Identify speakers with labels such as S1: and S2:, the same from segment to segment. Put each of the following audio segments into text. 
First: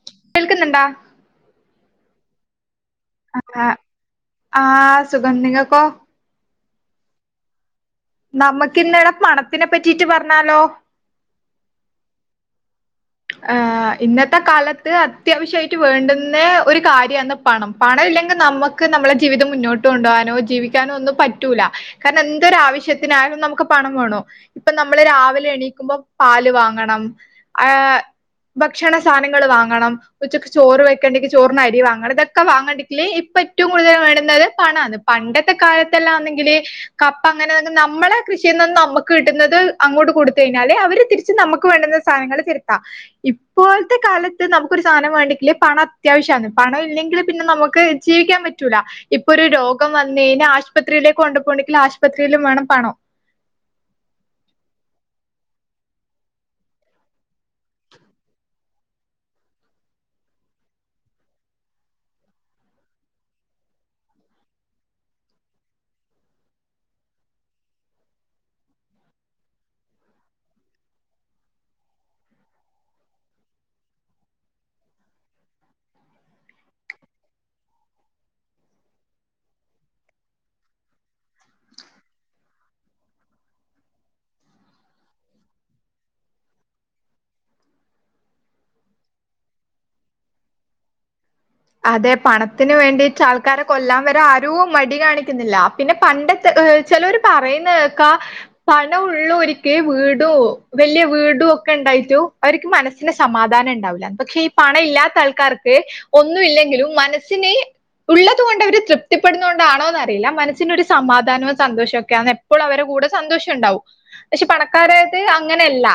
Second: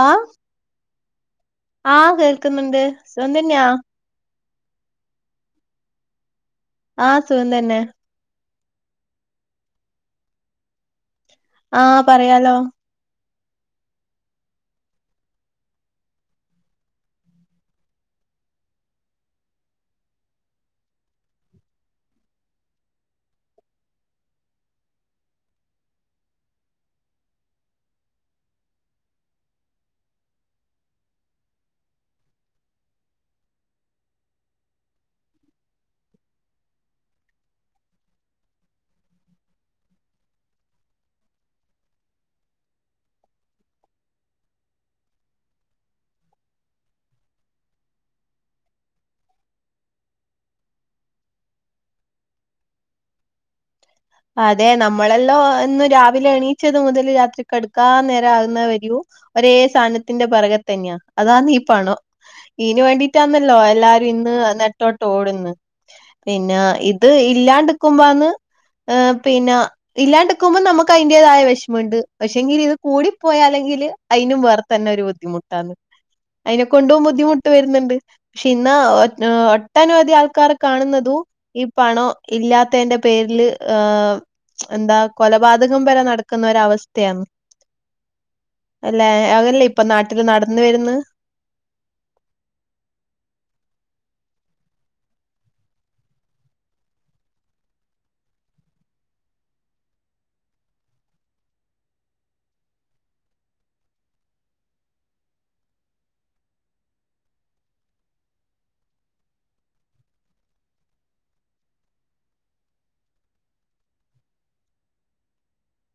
S1: ആഹ്
S2: കേൾക്കുന്നുണ്ട
S1: ആഹ് കേൾക്കുന്നുണ്ട് സുഖം തന്നെയാ
S2: ആഹ് സുഖം. നിങ്ങക്കോ?
S1: ആഹ് സുഖം തന്നെ
S2: നമുക്ക് ഇന്ന് ഇട പണത്തിനെ പറ്റിട്ട് പറഞ്ഞാലോ?
S1: ആഹ് പറയാലോ
S2: ആഹ് ഇന്നത്തെ കാലത്ത് അത്യാവശ്യമായിട്ട് വേണ്ടുന്ന ഒരു കാര്യാണ് പണം പണം ഇല്ലെങ്കിൽ നമു ക്ക് നമ്മളുടെ ജീവിതം മുന്നോട്ട് കൊണ്ടുപോകാനോ ജീവിക്കാനോ ഒന്നും പറ്റൂല കാരണം എന്തൊര ആവശ്യത്തിനായാലും നമുക്ക് പണം വേണോ ഇപ്പൊ നമ്മള് രാവിലെ എണീക്കുമ്പോ പാല് വാങ്ങണം ആഹ് ഭക്ഷണ സാധനങ്ങള് വാങ്ങണം ഉച്ചക്ക് ചോറ് വെക്കണ്ടെങ്കിൽ ചോറിനരി വാങ്ങണം ഇതൊക്കെ വാങ്ങണണ്ടെങ്കില് ഇപ്പൊ ഏറ്റവും കൂടുതൽ വേണുന്നത് പണാണ് പണ്ടത്തെ കാലത്തെല്ലാം ആന്നെങ്കില് കപ്പ അങ്ങനെ നമ്മളെ കൃഷിൽ നിന്നന്ന് നമ്മുക്ക് കിട്ടുന്നത് അങ്ങോട്ട് കൊടുത്ത് കഴിഞ്ഞാല് അവര് തിരിച്ച് നമുക്ക് വേണ്ട സാനങ്ങൾ തിരുത്താം ഇപ്പോഴത്തെ കാലത്ത് നമുക്കൊരു സാധനം വേണ്ടെങ്കില് പണം അത്യാവശ്യമാണ് പണം ഇല്ലെങ്കിൽ പിന്നെ നമുക്ക് ജീവിക്കാൻ പറ്റൂല ഇപ്പൊ ഒരു രോഗം വന്നയ്ഞ ആശുപത്രിയിലേക്ക് കൊണ്ടു പോകണണ്ടെങ്കിൽ ആശുപത്രിയിലും വേണം പണം
S1: അതെ നമ്മളല്ലോ ഇന്ന് രാവിലെ എണീച്ചത് മുതൽ രാത്രിക്കെടുക്കാൻ നേരം ആകുന്ന വരൂയും ഒരേ സാധനത്തിന്റെ പൊറകെ തന്നെയാ അതാനീ പണോ ഇന് വേണ്ടിട്ടാന്നല്ലോ എല്ലാരും ഇന്ന് നെട്ടോട്ട് ഓടുന്ന് പിന്നെ ഇത് ഇല്ലാണ്ട്ക്കുമ്പോവാന്ന് ഏഹ് പിന്നെ ഇല്ലാണ്ട്ക്കുമ്പോ നമുക്ക് അതിന്റേതായ വിഷമുണ്ട് പക്ഷെ എങ്കിൽ ഇത് കൂടിപ്പോയ അല്ലെങ്കില് അതിനും വേറെ തന്നെ ഒരു ബുദ്ധിമുട്ടാന്ന് അതിനെകൊണ്ടും ബുദ്ധിമുട്ട് വരുന്നുണ്ട് പക്ഷെ ഇന്ന് ഒ ഒട്ടനവധി ആൾക്കാർ കാണുന്നതു ഈ പണം ഇല്ലാതേന്റെ പേരില് ഏഹ് എന്താ കൊലപാതകം വരെ നടക്കുന്ന ഒരവസ്ഥയാണ് അല്ലേ അങ്ങനല്ലേ ഇപ്പൊ നാട്ടില് നടന്ന വരന്ന്?
S2: അതെ പണത്തിന് വേണ്ടിട്ട് ആൾക്കാരെ കൊല്ലാൻ വരാ ആരു മടി കാണിക്കുന്നില്ല പിന്നെ പണ്ടത്തെ ഹ് ചിലവർ പറയുന്നേക്കാ പണം ഉള്ള ഒര്ക്ക് വീടോ വലിയ വീടു ഒക്കെ ഉണ്ടായിട്ടോ അവർക്ക് മനസ് സ്സിന് സമാധാനം ഉണ്ടാവില്ല പക്ഷെ ഈ പണം ഇല്ലാത്ത ആൾക്കാർക്ക് ഒന്നും ഇല്ലെങ്കിലും മനസ്സിന് ഉള്ളതുകൊണ്ട് അവര് തൃപ്തിപ്പെടുന്നുക കൊണ്ടാണോന്ന് അറിയില്ല മനസ്സിനൊരു സമാധാനവും സന്തോഷൊക്കെയാണ് എപ്പളും അവരെ കൂടെ സന്തോഷം ഉണ്ടാവും പക്ഷെ പണക്കാരായത് അങ്ങനെയല്ല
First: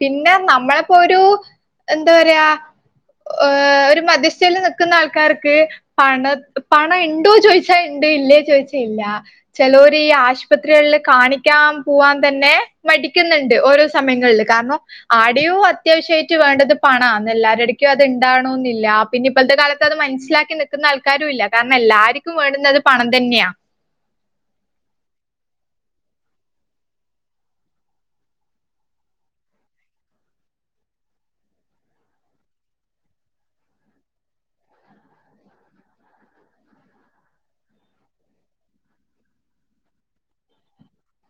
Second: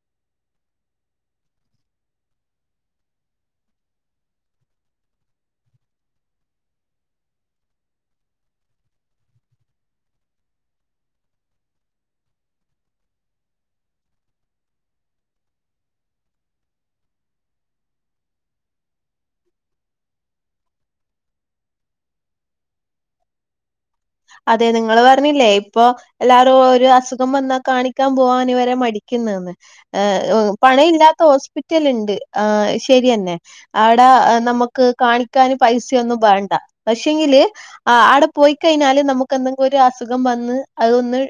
S2: പിന്നെ നമ്മളിപ്പോ ഒരൂ എന്താ പറയാ ഏഹ ഒരു മധ്യസ്ഥൽ നിൽക്കുന്ന ആൾക്കാർക്ക് പണ പണ ഇണ്ടോ ചോയിച്ചാ ഇണ്ടോ ഇല്ലേ ചോയിച്ചാ ഇല്ല ചേലോർ ഈ ആശുപത്രികളിൽ കാണിക്കാൻ പോവാൻ തന്നെ മടിക്കുന്നുണ്ട് ഓരോ സമയങ്ങളില് കാരണം [unintelligible] ആ അത്യാവശ്യമായിട്ട് വേണ്ടത് പണം എന്നൺന്ന് എല്ലാരുടെടയ്ക്കും അത് ഇണ്ടാവണ എന്നില്ല പിന്നെ ഇപ്പോഴത്തെ കാലത്ത് അത് മനസ്സിലാക്കി നിൽക്കുന്ന ആൾക്കാരും ഇല്ല കാരണം എല്ലാർക്കും വേടുന്നത്ത് പണം തന്നെയാ
S1: അതെ തെ നിങ്ങള്ൾ പറഞ്ഞില്ലേ ഇപ്പൊ എല്ലാരും ഒരു അസുഖം വന്നാൽ കാണിക്കാൻ പോവാൻ ഇവരെ മടിക്കുന്നന്ന് പണ ഇല്ലാത്ത ഹോസ്പിറ്റല ഉണ്ട് ആ ശരിയെന്നെ അവിടെ നമുക്ക് കാണിക്കാന് പൈസൊന്നും വേണ്ട പക്ഷെങ്കില് ആ ആവടെ പോയി കഴിഞ്ഞാല് നമുക്ക് എന്തെങ്കിലും ഒരു അസുഖം വന്ന് അതൊന്ന്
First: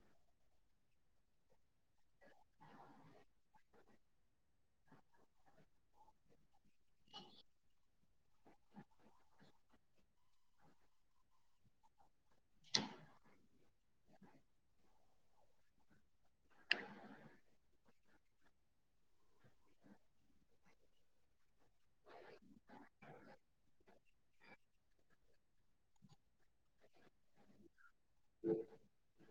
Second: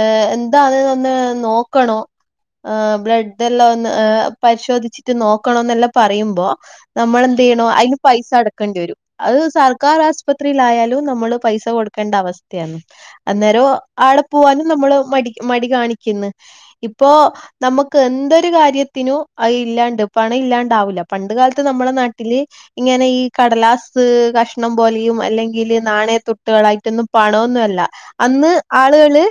S1: ഏഹ്ഹ എന്താന്ന് ഒന്ന് നോക്കണോ ആ്ഹഹ ബ്ലഡ് എല്ലാം ഒന്ന് പരിശോധിച്ചിട്ട് നോക്കണം എന്നെല്ലാം പറയുമ്പോ നമ്മൾെന്ത് ചെയ്യണോ അതിന് പൈസ അടക്കേണ്ടി വരും അഹ് സർക്കാർ ആശുപ്രതിലായാലും നമ്മള് പൈസ കൊടുക്കേണ്ട അവസ്ഥയാണ് അന്നേരം ആടെ പോവാനും നമ്മള് മടി കാണിക്കുന്ന് ഇപ്പോ നമുക്ക് എന്തൊരു കാര്യത്തിനും അഹ്ല്ലാണ്ട് പണം ഇല്ലാണ്ടാവൂല്ല പണ്ട് കാലത്ത് നമ്മളെ നാട്ടില് ഇങ്ങനെ ഈ കടലാസ് കഷ ഷ്ണം പോലെയും അല്ലെങ്കിൽ നാണയത്തൊട്ടുകളായിട്ടൊന്നും പണമൊന്നുമല്ല അന്ന് ആളുകള്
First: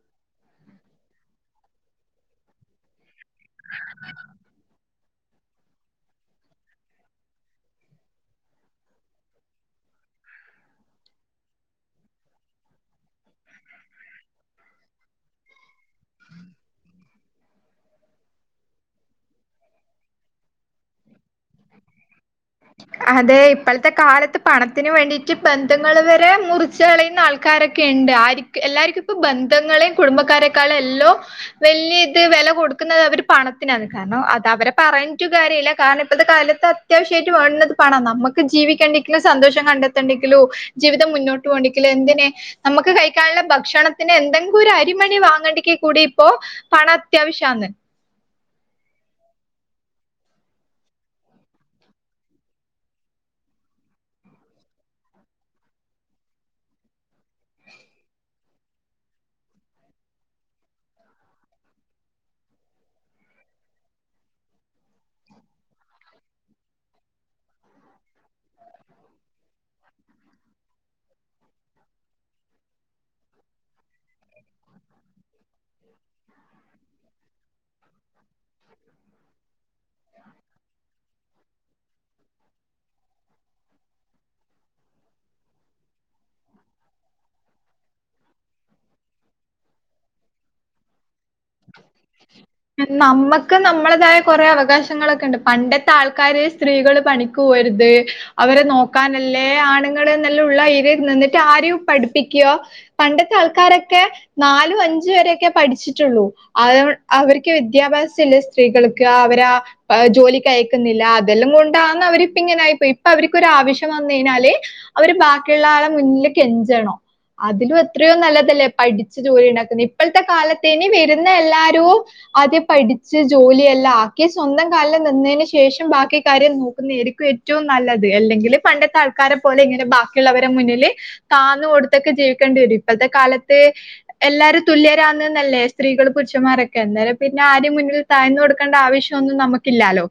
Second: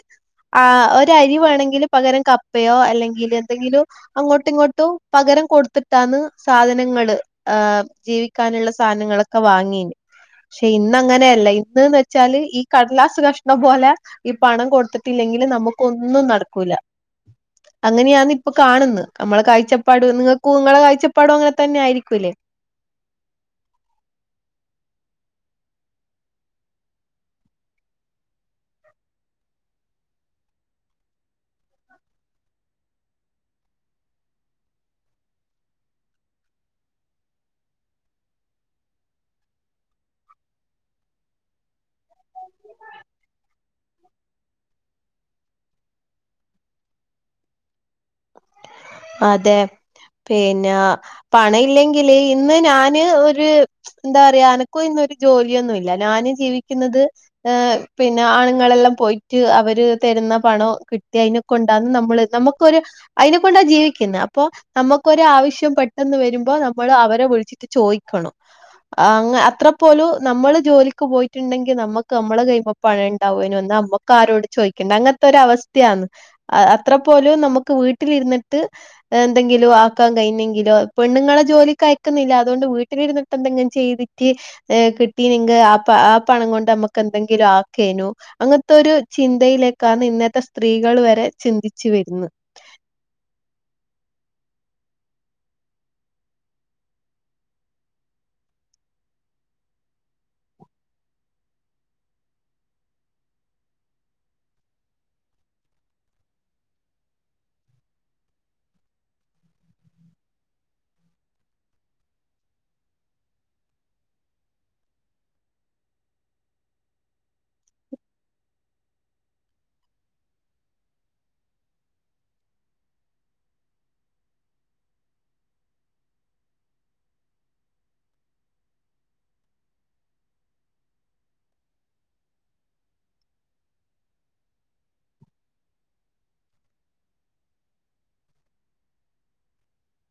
S1: ആ ഒരു അരി വേണമെങ്കിൽ പകരം കപ്പയോ അല്ലെങ്കിൽ എന്തെങ്കിലും അങ്ങോട്ടം ഇങ്ങോട്ടും പകരം കൊടുത്തിട്ടന്ന് സാധനങ്ങള് ആഹ ജീവിക്കാനുള്ള സാധനങ്ങളൊക്കെ വാങ്ങീന് പക്ഷെ ഇന്ന് അങ്ങനെയല്ല ഇന്ന് വ വെച്ചാല് ഈ കടലാസ് കഷ്ണം പോലെ ഈ പണം കൊടുത്തിടില്ലെക്കിൽ നമുക്ക് ഒന്നും നടക്കൂല
S2: [unintelligible] [inaudible]
S1: അങ്ങനെയാാണ് ഇപ്പൊ കാണുന്നത് നമ്മളെ കാഴ്ചപ്പാട് നിങ്ങൾക്കും നിങ്ങളെ കാഴ്ചപ്പാടും അങ്ങനെ തന്നെ ആയിരിക്കുംല്ലേ
S2: ഉ [unintelligible] [inaudible] അത് ഇപ്പോഴത്തെ കാലത്ത് പണത്തിന് വേണ്ടിട്ട് ബന്ധങ്ങൾ വരെ മുറിച്ച് കളയുന്ന ആൾക്കാരൊക്കെ ഉണ്ട് ആരിക്കും എല്ലാർക്കും ഇപ്പം ബന്ധങ്ങളെയും കുടുംബക്കാരെക്കാളും എല്ലോ വലിയ ഇത് വില കൊടുക്കുന്നത് അവര് പണത്തിനാണ് കാരണം അത് അവരെ പറഞ്ഞട്ടു കാര്യല്ല കാരണം ഇപ്പഴത്തെ കാലത്ത് അത്യാവശ്യമായിട്ട് വേണുന്നത് പണം നമ്മുക്ക് ജീവിക്കേണ്ടെങ്കിലും സന്തോഷം കണ്ടെത്തേണ്ടെങ്കിലോ ജീവിതം മുന്നോട്ട് പോണ്ടിക്കിൽ എന്തിന് നമുക്ക് കഴിക്കാനുള്ള ഭക്ഷണത്തിന് എന്തെങ്കിലും ഒരു അരിമണി വാങ്ങണ്ടെങ്ക കൂടി ഇപ്പൊ പണം അത്യാവശ്യന്ന്
S1: അതെ പിന്നെ പണ ഇല്ലെങ്കില് ഇന്ന് ഞാന് ഒരു എന്താ പറയാ എനക്കും ഇന്നൊരു ജോലിയൊന്നും ഇല്ല ഞാന് ജീവിക്കുന്നത് ഏഹഹ പിന്നെ ആണുങ്ങളെല്ലാം പോയിട്ട് അവര് തരുന്ന പണം കിട്ടി കൊണ്ടന്ന് നമ്മള് നമുക്കൊരു അയിന കൊണ്ടാ ജീവിക്കുന്നത് അപ്പൊ നമുക്ക് ഒരു ആവശ്യം പെട്ടെന്ന് വരുമ്പോ നമ്മൾ അവരെ വിളിച്ച ചോയിക്കണം ആഹ അത്ര പോലും നമ്മള് ജോലിക്ക് പോയിട്ടുണ്ടെങ്കിൽ നമ്മുക്ക് നമ്മള് കയ്യിമാ പണം ഉണ്ടാവന്ന് അമ്മക്ക് ആരോടും ചോദിക്കണ്ട അങ്ങനത്തെ ഒരു അവസ്ഥയാണ് അ അത്ര പോലും നമുക്ക് വീട്ടിലിരുന്നിട്ട് എെന്തങ്കിലും ആക്കാൻ കഴിഞ്ഞെങ്കിലോ പെണ്ണുങ്ങളെ ജോലിക്ക് അയക്കുന്നില്ല അതുകൊണ്ട് വീട്ടിലിരു എന്തെങ്കിലും ചെയ്തിട്ട് കിട്ടി നിങ്ക ആ പണം കൊണ്ട് നമ്മുക്ക് എന്തെങ്കിലും ആക്കേനോ അങ്ങനത്തെ ഒരു ചിന്തയിലേക്കാണ് ഇന്നത്തെ സ്ത്രീകൾ വരെ ചിന്തിച്ചു വരുന്ന്
S2: നമ്മുക്ക് നമ്മളേതായ കൊറേ അവകാശങ്ങളൊക്കെ ഉണ്ട് പണ്ടത്തെ ആൾക്കാര് സ്ത്രീകൾ പണി കുവരുത് അവരെ നോക്കാനല്ലേ ആണുങ്ങൾ എന്ന് ഉള്ള ഇതായിന്ന് നിന്നിട്ട് ആരും പഠിപ്പിക്ക പണ്ടത്തെ ആൾക്കാരൊക്കെ നാലും അഞ്ച വരെയൊക്കെ പഠിച്ചിട്ടുള്ളൂ അത് അവർക്ക് വിദ്യാഭ്യാസം ഇല്ല സ്ത്രീകൾക്ക് അവരാ ജോലിക്കയാക്കുന്നില്ല അതെല്ലാം കൊണ്ടാന്ന് അവരിപ്പ ഇങ്ങനായിപ്പോയി ഇപ്പോ അവരിക്കോരവശ്യം വന്ന് കഴിഞ്ഞാല് അവര് ബാക്കിയുള്ള ആളെ മുന്നില് കെഞ്ചണോ അതിലും എത്രയോ നല്ലതല്ലേ പഠിച്ചു ജോലിണ്ടാക്കുന്നെ ഇപ്പോത്തെ കാലത്തേനി വരു ന്നാ എല്ലാരു ആദ്യ പഠിച്ച് ജോലിയെല്ലാം ആക്കി സ്വന്തം കാലം നിന്നെന് ശേഷം ബാക്കി കാര്യം നോക്കുന്ന എരിക്കും ഏ റ്റോം നല്ലത് അല്ലെങ്കില് പണ്ടത്തെ ആൾക്കാരെ പോലെ ഇങ്ങനെ ബാക്കിള്ളവരെ മുന്നില് താന്നു കൊടുത്തൊക്കെ ജീവിക്കേണ്ടി വരും ഇപ്പത്തെ കാലത്ത് എല്ലാരും തുല്യരാന്നന്നല്ലേ സ്ത്രീകള് പുരുഷന്മാരൊക്കെ അന്നേരം പിന്നെ ആരേം മുന്നിൽ താഴ്ന്ന് കൊടുക്കേണ്ട ആവശ്യം ഒന്നും നമുക്കില്ലാലോ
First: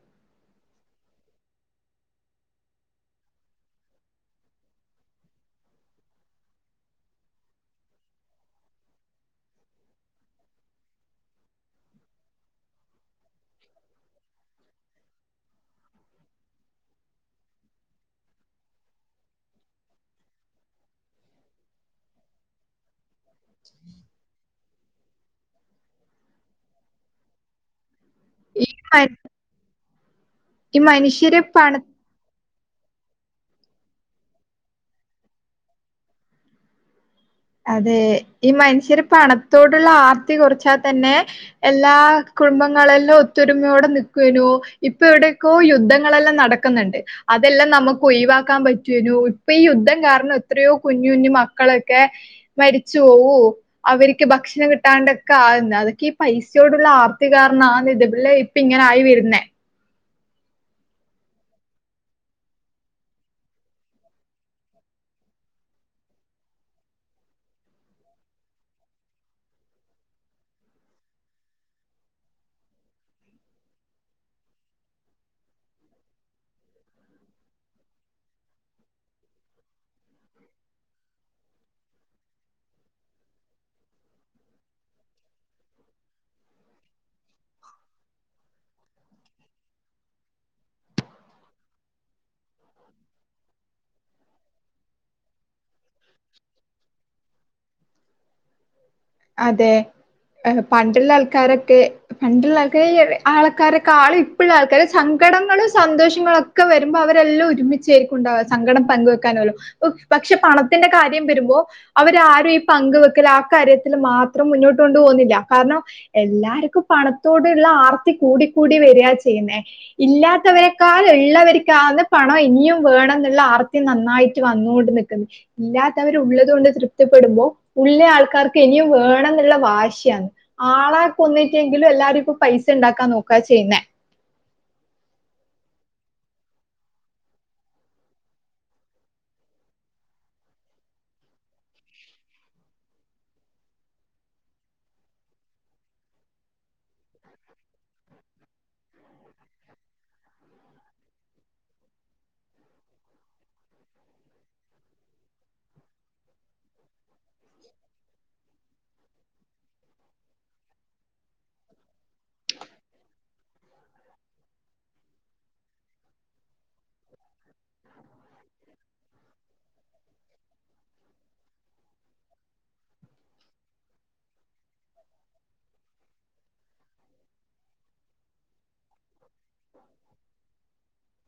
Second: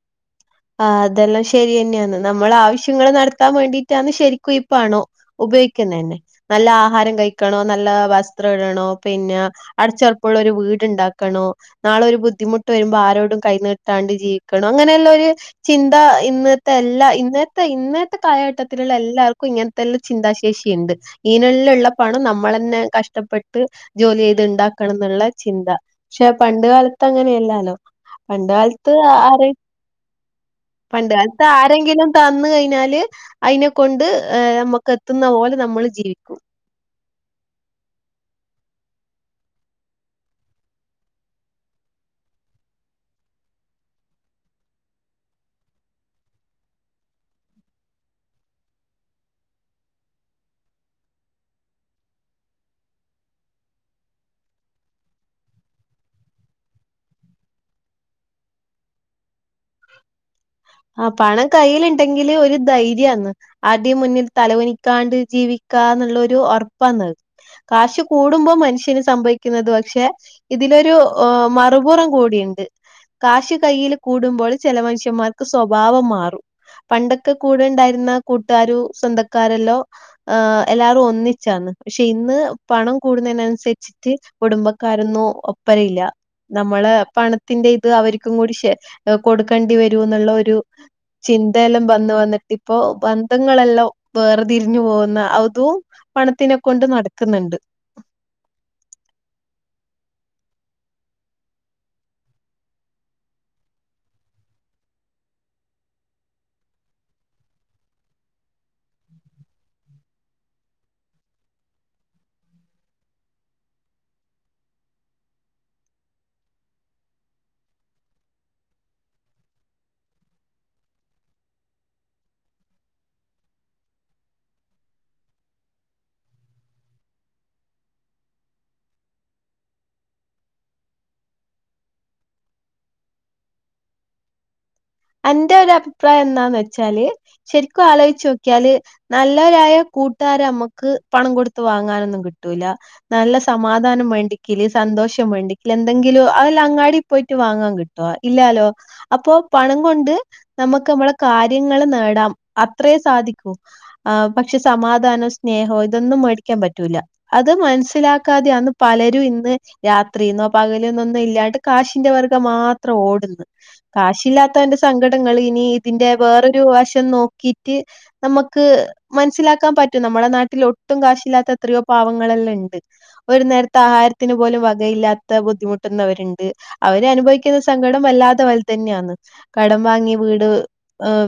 S1: ആഹ് അതെല്ലാം ശെരിയാന്നെയാന്ന് നമ്മളെ ആവശ്യങ്ങള് നടത്താൻ വേണ്ടിട്ടാന്ന് ശെരിക്കും ഈ പ്പാണോ ഉപയോഗിക്കുന്നന്നെ നല്ല ആഹാരം കഴിക്കണോ നല്ല വസ്ത്രം ഇടണോ പിന്നെ അടച്ചോറപ്പോള്ളോരു വീട്ണ്ടാക്കണോ നാളെ ഒരു ബുദ്ധിമുട്ട് വരുമ്പോ ആരോടും കൈനീട്ടാണ്ട് ജീവിക്കണം അങ്ങനെയുള്ളോരു ചിന്ത ഇന്നത്തെ എല്ലാ ഇന്നത്തെ ഇന്നത്തെ കാലഘട്ടത്തിലുള്ള എല്ലാർക്കും ഇങ്ങനെ ത്തെല്ല ചിന്താശേഷിയ്ണ്ട് ഈനെല്ലള്ള പണം നമ്മളന്നെ കഷ്ടപ്പെട്ട് ജോലി ചെയ്ത് ഇണ്ടാക്കണം എന്നുള്ള ചിന്ത പഷേ പണ്ട് കാലത്ത് അങ്ങനെയല്ലാലോ പണ്ട്
S2: ഈ
S1: കാലത്ത്
S2: മ-
S1: ആരെ
S2: ഈ മനുഷ്യര്
S1: പണ്ട്ക്കാലത്ത്
S2: പണ
S1: ആരെങ്കിലും തന്ന് കഴിഞ്ഞാല് അയിനെകൊണ്ട് ഏഹ് നമുക്ക് എത്തുന്ന പോലെ നമ്മള് ജീവിക്കും
S2: അതെ ഈ മനുഷ്യര് പണത്തോടുള്ള ആർത്തി കുറച്ചാത്തന്നെ എല്ലാ കുടുംബങ്ങളെല്ലാം ഒത്തൊരുമയോടെ നിക്കുനു ഇപ്പോ ഇവിടെയൊക്കോ യുദ്ധങ്ങളെല്ലാം നട ക്ക്ന്ന്ണ്ട് അതെല്ലാം നമുക്ക് ഒയിവാക്കാൻ പറ്റുവേനു ഇപ്പ ഈ യുദ്ധം കാരണം എത്രയോ കുഞ്ഞുഞ്ഞ് മക്കളൊക്കെ മരിച്ചു പോവു അവരിക്ക് ഭക്ഷണം കിട്ടാണ്ടൊക്കെ ആക്ന്ന് അതൊക്കെ ഈ പൈസയോടുള്ള ആർത്തി കാരണാ ഇത് [unintelligible] പ്പിങ്ങനായി വരുന്നേ
S1: ആഹ് പണം കയില്ണ്ടെങ്കില് ഒരു ധൈര്യന്ന് ആര്ടേം മുന്നിൽ തലക്കുനിക്കാണ്ട് ജീവിക്കാ എന്നുള്ളൊരു ഒറപ്പാന്ന് കാശ് കൂടുമ്പോ മനുഷ്യന് സംഭവിക്കുന്നത് പക്ഷേ ഇതിലൊരു ഏഹ് മറുപുറം കൂടിയ്ണ്ട് കാശ് കൈയില് കൂടുമ്പോൾ ചെല മനുഷ്യന്മാർക്ക് സ്വബാവം മാറും പണ്ടൊക്കെ കൂടെണ്ടാരുന്ന കൂട്ടുകാരു സ്വന്തക്കാരല്ലോ ആഹ് എല്ലാറോ ഒന്നിച്ചാന്ന് പക്ഷേ ഇന്ന് പണം കൂടുന്നെന് അനുസരിച്ച് കുടുംബക്കാരൊന്നും ഒപ്പരെയില്ല നമ്മള് പണത്തിന്റെ ഇത് അവരിക്കും കൂടി ഷേ കൊടുക്കേണ്ടി വരൂ എന്നുള്ള ഒരു ചിന്തയെല്ലാം വന്ന് വന്നിട്ടിപ്പോ ബന്ധങ്ങളെല്ലോം വേറെതിരിഞ്ഞു പോകുന്ന അതും പണത്തിനെ കൊണ്ട് നടക്ക്ന്ന്ണ്ട്
S2: അതെ പണ്ടുള്ള ആൾക്കാരൊക്കെ പണ്ടുള്ളക്കെ ഈ ആൾക്കാരൊക്കെ ആളും ഇപ്പ ആൾക്കാര് സങ്കടങ്ങളും സന്തോഷങ്ങളു ക്കാ വരുമ്പോ അവരെല്ലാം ഒരുമിച്ചാരിക്കുണ്ടാവ സങ്കടം പങ്കുവെക്കാനോലോ പക്ഷേ പണത്തിന്റെ കാര്യം വരുമ്പോ അവരരും ഈ പങ്ക് വെക്കൽ ആ കാര്യത്തി ത്തില് മാത്രം മുന്നോട്ട് കൊണ്ട് പോകുന്നില്ല കാരണം എല്ലാർക്കും പണത്തോടുള്ള ആർത്തി കൂടി കൂടി വരാ ചെയ്യുന്നേ ഇല്ലാത്തവരെക്കാൾ ഇള്ളവർക്കാന്ന് പണം ഇനിയും വേണം ന്നുള്ള ആർത്തി നന്നായി ട്ട് വന്നോണ്ട് നിക്കുന്നെ ഇല്ലാത്തവര് ഉള്ളതു കൊണ്ട് തൃപ്തിപ്പെടുമ്പോ ഉള്ള ആൾക്കാർ ക്കിനിയും വേണം ന്നുള്ള വാശിയാന്ന്. ആള കൊന്നിട്ടെങ്കിലും എല്ലാരും ഇപ്പ പൈസ ഇണ്ടാക്കാൻ നോക്കാ ചെയ്യുന്നേ
S1: അന്റെ ഒരു അഭിപ്രായം എന്താന്ന് വെച്ചാല് ശെരിക്കും ആലോച്ചോക്കിയാല് നല്ലവരായ കൂട്ടുകാരെ അമ്മക്ക് പണം കൊടുത്ത് വാങ്ങാനൊന്നും കിട്ടൂല്ല നല്ല സമാധാനം വേണ്ടിക്ക്ല് സന്തോഷം വേണ്ടിക്ക്ല എന്തെങ്കിലും അതെല്ലാം അങ്ങാടി പോയിട്ട് വാങ്ങാൻ കിട്ടോ ഇല്ലാലോ അപ്പൊ പണം ണ്ട് നമ്മക്ക് നമ്മളെ കാര്യങ്ങൾ നേടാം അത്രയേ സാധിക്കൂ ആ പക്ഷെ സമാധാനം സ്നേഹോ ഇതൊന്നും മേടിക്കാൻ പറ്റൂല അത് മനസ്സിലാക്കാതെയാന്ന് പലരും ഇന്ന് രാത്രിന്നോ പകല്ന്നോ ഒന്നും ഇല്ലാണ്ട് കാശി ന്റെ വർഗ മാത്രം ഓടുന്നു കാശില്ലാത്തവന്റെ സങ്കടങ്ങൾ ഇനി ഇതിന്റെ വേറൊരു വശം നോക്കിട്ട് നമ്മുക്ക് മനസ്സിലാക്കാൻ പറ്റും നമ്മളെ നാട്ടിൽ ഒട്ടും കാശില്ലാത്ത എത്രയോ പാവങ്ങളെല്ലാം ഉണ്ട് ഒരു നേരത്തെ ആഹാരത്തിന് പോലും വകയില്ലാത്ത ബുദ്ധിമുട്ടുന്നവരുണ്ട് അവര് അനുഭവിക്കുന്ന സങ്കടം വല്ലാതെ വല്തന്നെയാണ് കടം വാങ്ങിയ വീട്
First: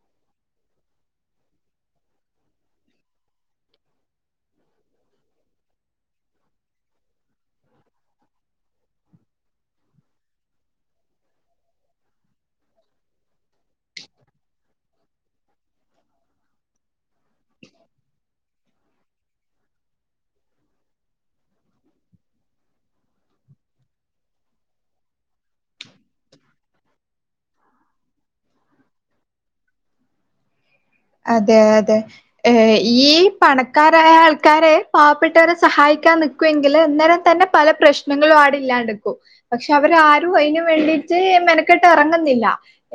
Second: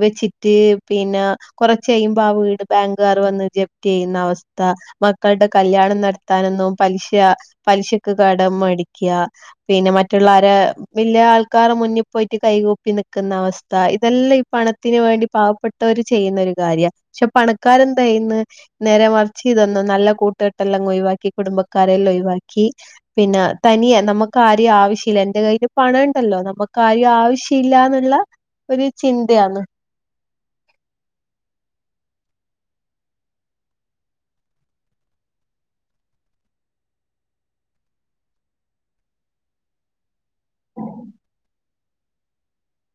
S1: വെച്ചിട്ട് പിന്നെ കൊറച്ച് കഴിയുമ്പോ ആ വീട് ബാങ്കുകാർ വന്ന് ജപ്റ്റി ചെയ്യുന്ന അവസ്ഥ മക്കൾടെ കല്യാണം നട്ത്താനൊന്നും പലിശ പലിശക്ക് കടം മേടിക്ക പിന്നെ മറ്റുള്ളാര് വല്യ ആൾക്കാരെ മുന്നി പോയിട്ട് കൈ കൂ പ്പി നിക്കുന്ന അവസ്ഥ ഇതെല്ല ഈ പണത്തിന് വേണ്ടി പാവപ്പെട്ടവര് ചെയ്യുന്ന ഒരു കാര്യ പക്ഷെ പണക്കാരെന്തേയ്യ്ന്ന് നേരെ മറിച്ച് ഇതൊന്നും നല്ല കൂട്ടുകെട്ടെല്ലങ് ഒഴിവാക്കി കുടുംബക്കാരെല്ല ഒഴിവാക്കി പിന്നെ തനിയെ നമുക്ക് ആരേ ആവശ്യല്ല എന്റെ കയ്യില് പണണ്ടല്ലോ നമുക്ക് ആരേ ആവശ്യ ഇല്ലാ എന്ന്ള്ള ഒരു ചിന്തയാണ്
S2: അതെ അതെ ഏ ഈ പണക്കാരായ ആൾക്കാരെ പാവപ്പെട്ടവരെ സഹായിക്കാൻ നി ക്കുവെങ്കില് അന്നേരം തന്നെ പല പ്രശ്നങ്ങളും ആടെ ഇല്ലാണ്ടക്കും പക്ഷെ അവരാരും അഴിന് വേണ്ടിട്ട് മെനക്കെട്ട് എറങ്ങുന്നില്ല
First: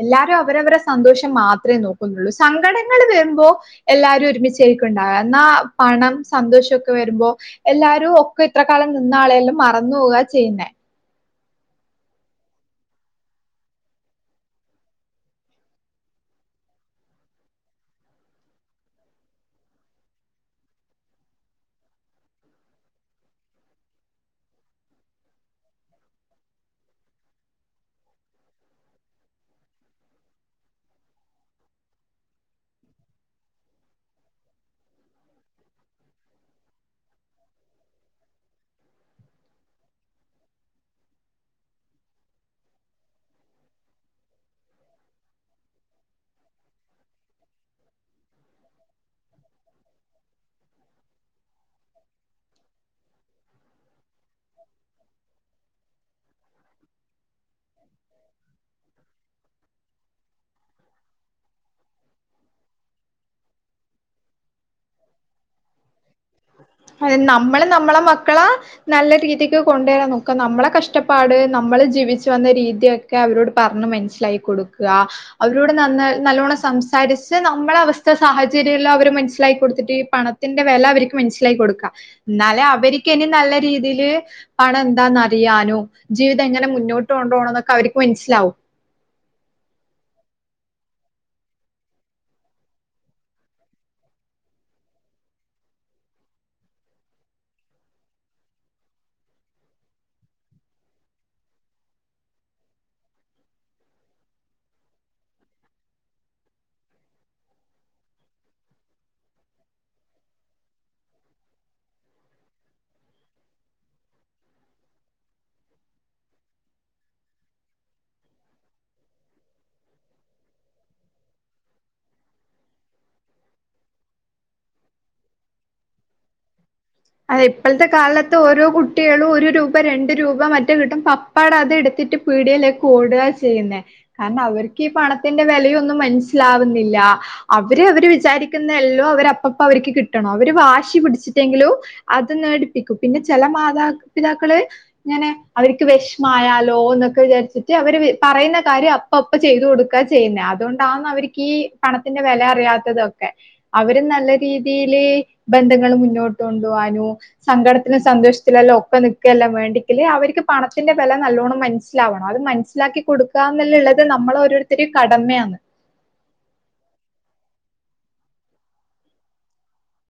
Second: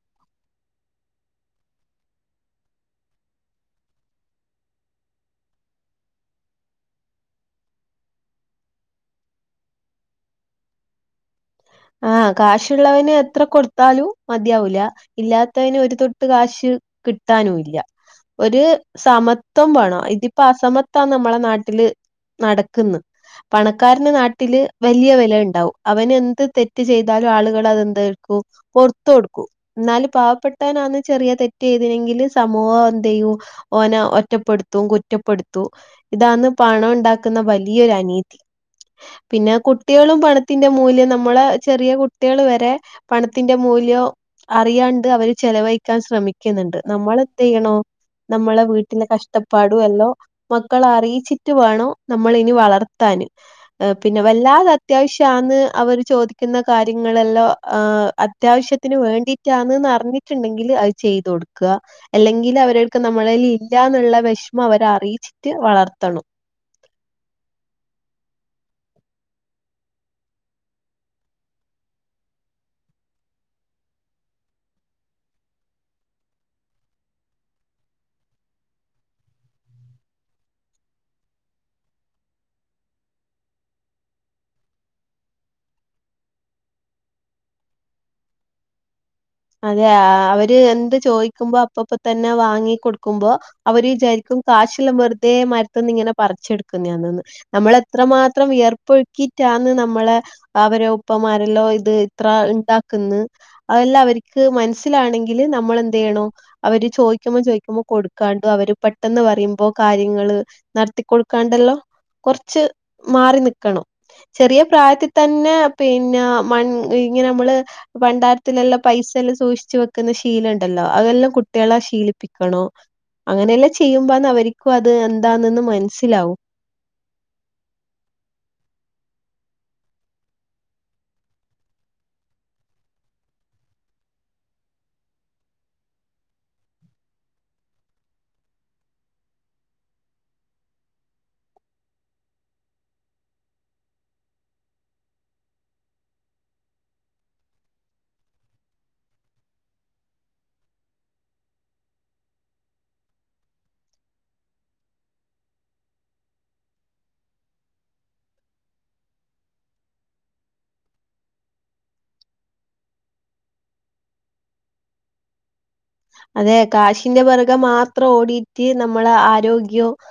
S2: എല്ലാരു അവരവരെ സന്തോഷം മാത്രേ നോക്കുന്നുള്ളൂ സങ്കടങ്ങള് വരുമ്പോ എല്ലാരും ഒരുമിച്ചേക്കുണ്ടാവ എന്നാ പണം സന്തോഷക്ക വരുമ്പോ എല്ലാരും ഒക്കെ ഇത്ര കാലം നിന്ന ആളെയെല്ലും മറന്ന് പോവ ചെയ്യുന്നേ
S1: ആ കാശുള്ളവന് എത്ര കൊടുത്താലും മതിയാവൂല ഇല്ലാത്തവന് ഒരു തുട്ട് കാശ് കിട്ടാനും ഇല്ല ഒരു സമത്വം വാണം ഇതിപ്പോ അസമത്വാന്ന് നമ്മളെ നാട്ടില് നടക്ക്ന്ന് പണക്കാരന് നാട്ടില് വല്ല്യ വെല ഉണ്ടാവും അവന് എന്ത് തെറ്റ് ചെയ്താലും ആളുകള് അതെന്തരിക്കും പൊർത്ത് കൊടുക്കും ന്നാല് പാവപ്പെട്ടവനാന്ന് ചെറിയ തെറ്റ് ചെയ്തിനെങ്കില് സമൂഹം എന്ത് ചെയ്യും ഓനെ ഒറ്റപ്പെടുത്തും കുറ്റപ്പെടുത്തും ഇതാണ് പണം ഉണ്ടാക്കുന്ന വലിയൊരു അനീതി പിന്നെ കുട്ടികളും പണത്തിന്റെ മൂല്യം ന നമ്മളെ ചെറിയ കുട്ടികള് വരെ പണത്തിന്റെ മൂല്യം അറിയാണ്ട് അവര് ചെലവഴിക്കാൻ ശ്രമിക്കുന്നുണ്ട് നമ്മള് എന്ത് ചെയ്യണോ നമ്മളെ വീട്ടിലെ കഷ്ടപ്പാടു എല്ലോ മക്കള അറിയിച്ചിട്ട് വേണം നമ്മള് ഇനി വളർത്താന് പിന്നെ വല്ലാതെ അത്യാവശ്യാന്ന് അവര് ചോദിക്കുന്ന കാര്യങ്ങളെല്ലോ ആ അത്യാവശ്യത്തിന് വേണ്ടിട്ടാന്ന് അറിഞ്ഞിട്ടുണ്ടെങ്കില് അത് ചെയ്ത് കൊടു ക്ക അല്ലെങ്കില് അവരർക്ക് നമ്മളേല് ഇല്ലാന്ന്ള്ള വേശ്മം അവരെ അറിയിച്ചിട്ട് വളർത്തണം
S2: അതെ നമ്മള് നമ്മള മക്കളെ നല്ല രീതിക്ക് കൊണ്ടുവരാൻ നോക്കാ നമ്മളെ കഷ്ടപ്പാട് നമ്മള് ജീവിച് വന്ന രീതിയൊ ക്കെ അവരോട് പർഞ്ഞ് മനസ്സിലായി കൊടുക്ക അവരോട് നന്ന നല്ലോണം സംസാരിച്ച് നമ്മളെ അവസ്ഥ സാഹചര്യം എല്ലാം അവര് മൻസ്സിലാക്കി കൊടുത്തി റ്റ് പണത്തിന്റെ വെല അവര്ക്ക് മൻസ്സിലായി കൊടുക്കാ ന്നാലെ അവര്ക്ക്നി നല്ല രീതിയില് പണം എന്താന്നറിയാനും ജീവിതം എങ്ങനെ മുന്നോട്ട് കൊണ്ടുപോണംന്നൊക്കെ അവര്ക്ക് മൻസ്സിലാവും
S1: അതെ അവര് എന്ത് ചോയിക്കുമ്പോ അപ്പപ്പ തന്നെ വാങ്ങി ക്കൊട്ക്കുമ്പോ അവര് വിചാരിക്കും കാശല്ലാം വെർതെ മര്ത്ത്ന്ന് ഇങ്ങനെ പർച്ചെടുക്കുന്നെന്ന് നമ്മള് എത്രമാത്രം വിയർപ്പൊഴുക്കിയിട്ടാന്ന് നമ്മളെ അവരോ ഉപ്പമാരെല്ലോ ഇത് ഇത്ര ണ്ടാക്ക്ന്ന് അതെല്ലാം അവര്. ക്ക് മൻസ്സിലാണെങ്കില് നമ്മളെന്തെയ്യണൊ. അവര് ചോയ്ക്കുമ്പോ ചോയ്ക്കുമ്പോ കൊടുക്കാണ്ട് അവര് പെട്ടെന്ന് പറയുമ്പൊ കാര്യങ്ങള്. നട്ത്തി കൊടുക്കാണ്ടല്ലോ കൊർച്ച് മാറി നിക്കണം. ചെറിയ പ്രായത്തി തന്നെ പിന്നാ മൺ ഇങ്ങനെ മ്മള് പണ്ടാരത്തിലെല്ലാം. പൈസെല്ലം സൂക്ഷിച്ച് വെക്കുന്ന ശീലംണ്ടല്ലോ അതെല്ലാം കുട്ട്യളെ ശീലിപ്പിക്കണൊ. അങ്ങനെല്ലാ ചെയ്യുമ്പന്ന് അവര്ക്കു അത് എന്താന്നെന്ന് മൻസ്സിലാവൂ.
S2: അത ഇപ്പൾത്തെ കാലത്ത് ഓരോ കുട്ട്യളു ഒരു രൂപ രണ്ട് രൂപ മറ്റേ കിട്ടും പ പ്പാട അതെടുത്തിട്ട് പീട്യലേക്ക് ഓടാ ചെയ്യുന്നേ. കാരണം അവർക്കീ പണത്തിന്റെ വെലയൊന്നും മൻസ്സിലാവുന്നില്ല. അവര് അവര് വിചാരിക്കുന്ന എല്ലു അവര് അപ്പപ്പ അവർക്ക് കിട്ടണം അവര് വാശി പിടിച്ചിട്ടെങ്കിലു. അത് നേടിപ്പിക്കും പിന്നെ ചെല മാതാപിതാക്കള്. ങ്ങനെ അവര്ക്ക് വെശ്മായാലോ ന്നൊക്കെ വിചാരിച്ചിട്ട് അവര് വ് പറയുന്ന കാര്യം അപ് പ്പപ്പ ചെയ്തു കൊടുക്കാ ചെയ്യുന്നേ അതൊണ്ടാന്ന് അവര്ക്കീ പണത്തിന്റെ വെല അറിയാത്തതൊക്കെ. അവരും നല്ല രീതിയില് ബന്ധങ്ങൾ മുന്നോട്ട് കൊണ്ടു പോകാനു. സങ്കടത്തിലു സന്തോഷത്തിലെല്ലാം ഒക്കെ നിക്കെല്ല വേണ്ടെക്കില് അവര്ക്ക് പണത്തിന്റെ വെല നല്ലോണം മനസ്സിലാവണം അത് മനസ് സ്ലാക്കി കൊടുക്ക്വ ന്നല്ലള്ളത് നമ്മളോരോരുത്തരിം കടമയാന്ന്.
S1: അതെ കാശിന്റെ പൊറകെ മാത്രം ഓടീറ്റ് നമ്മളെ ആരോഗ്യൊ.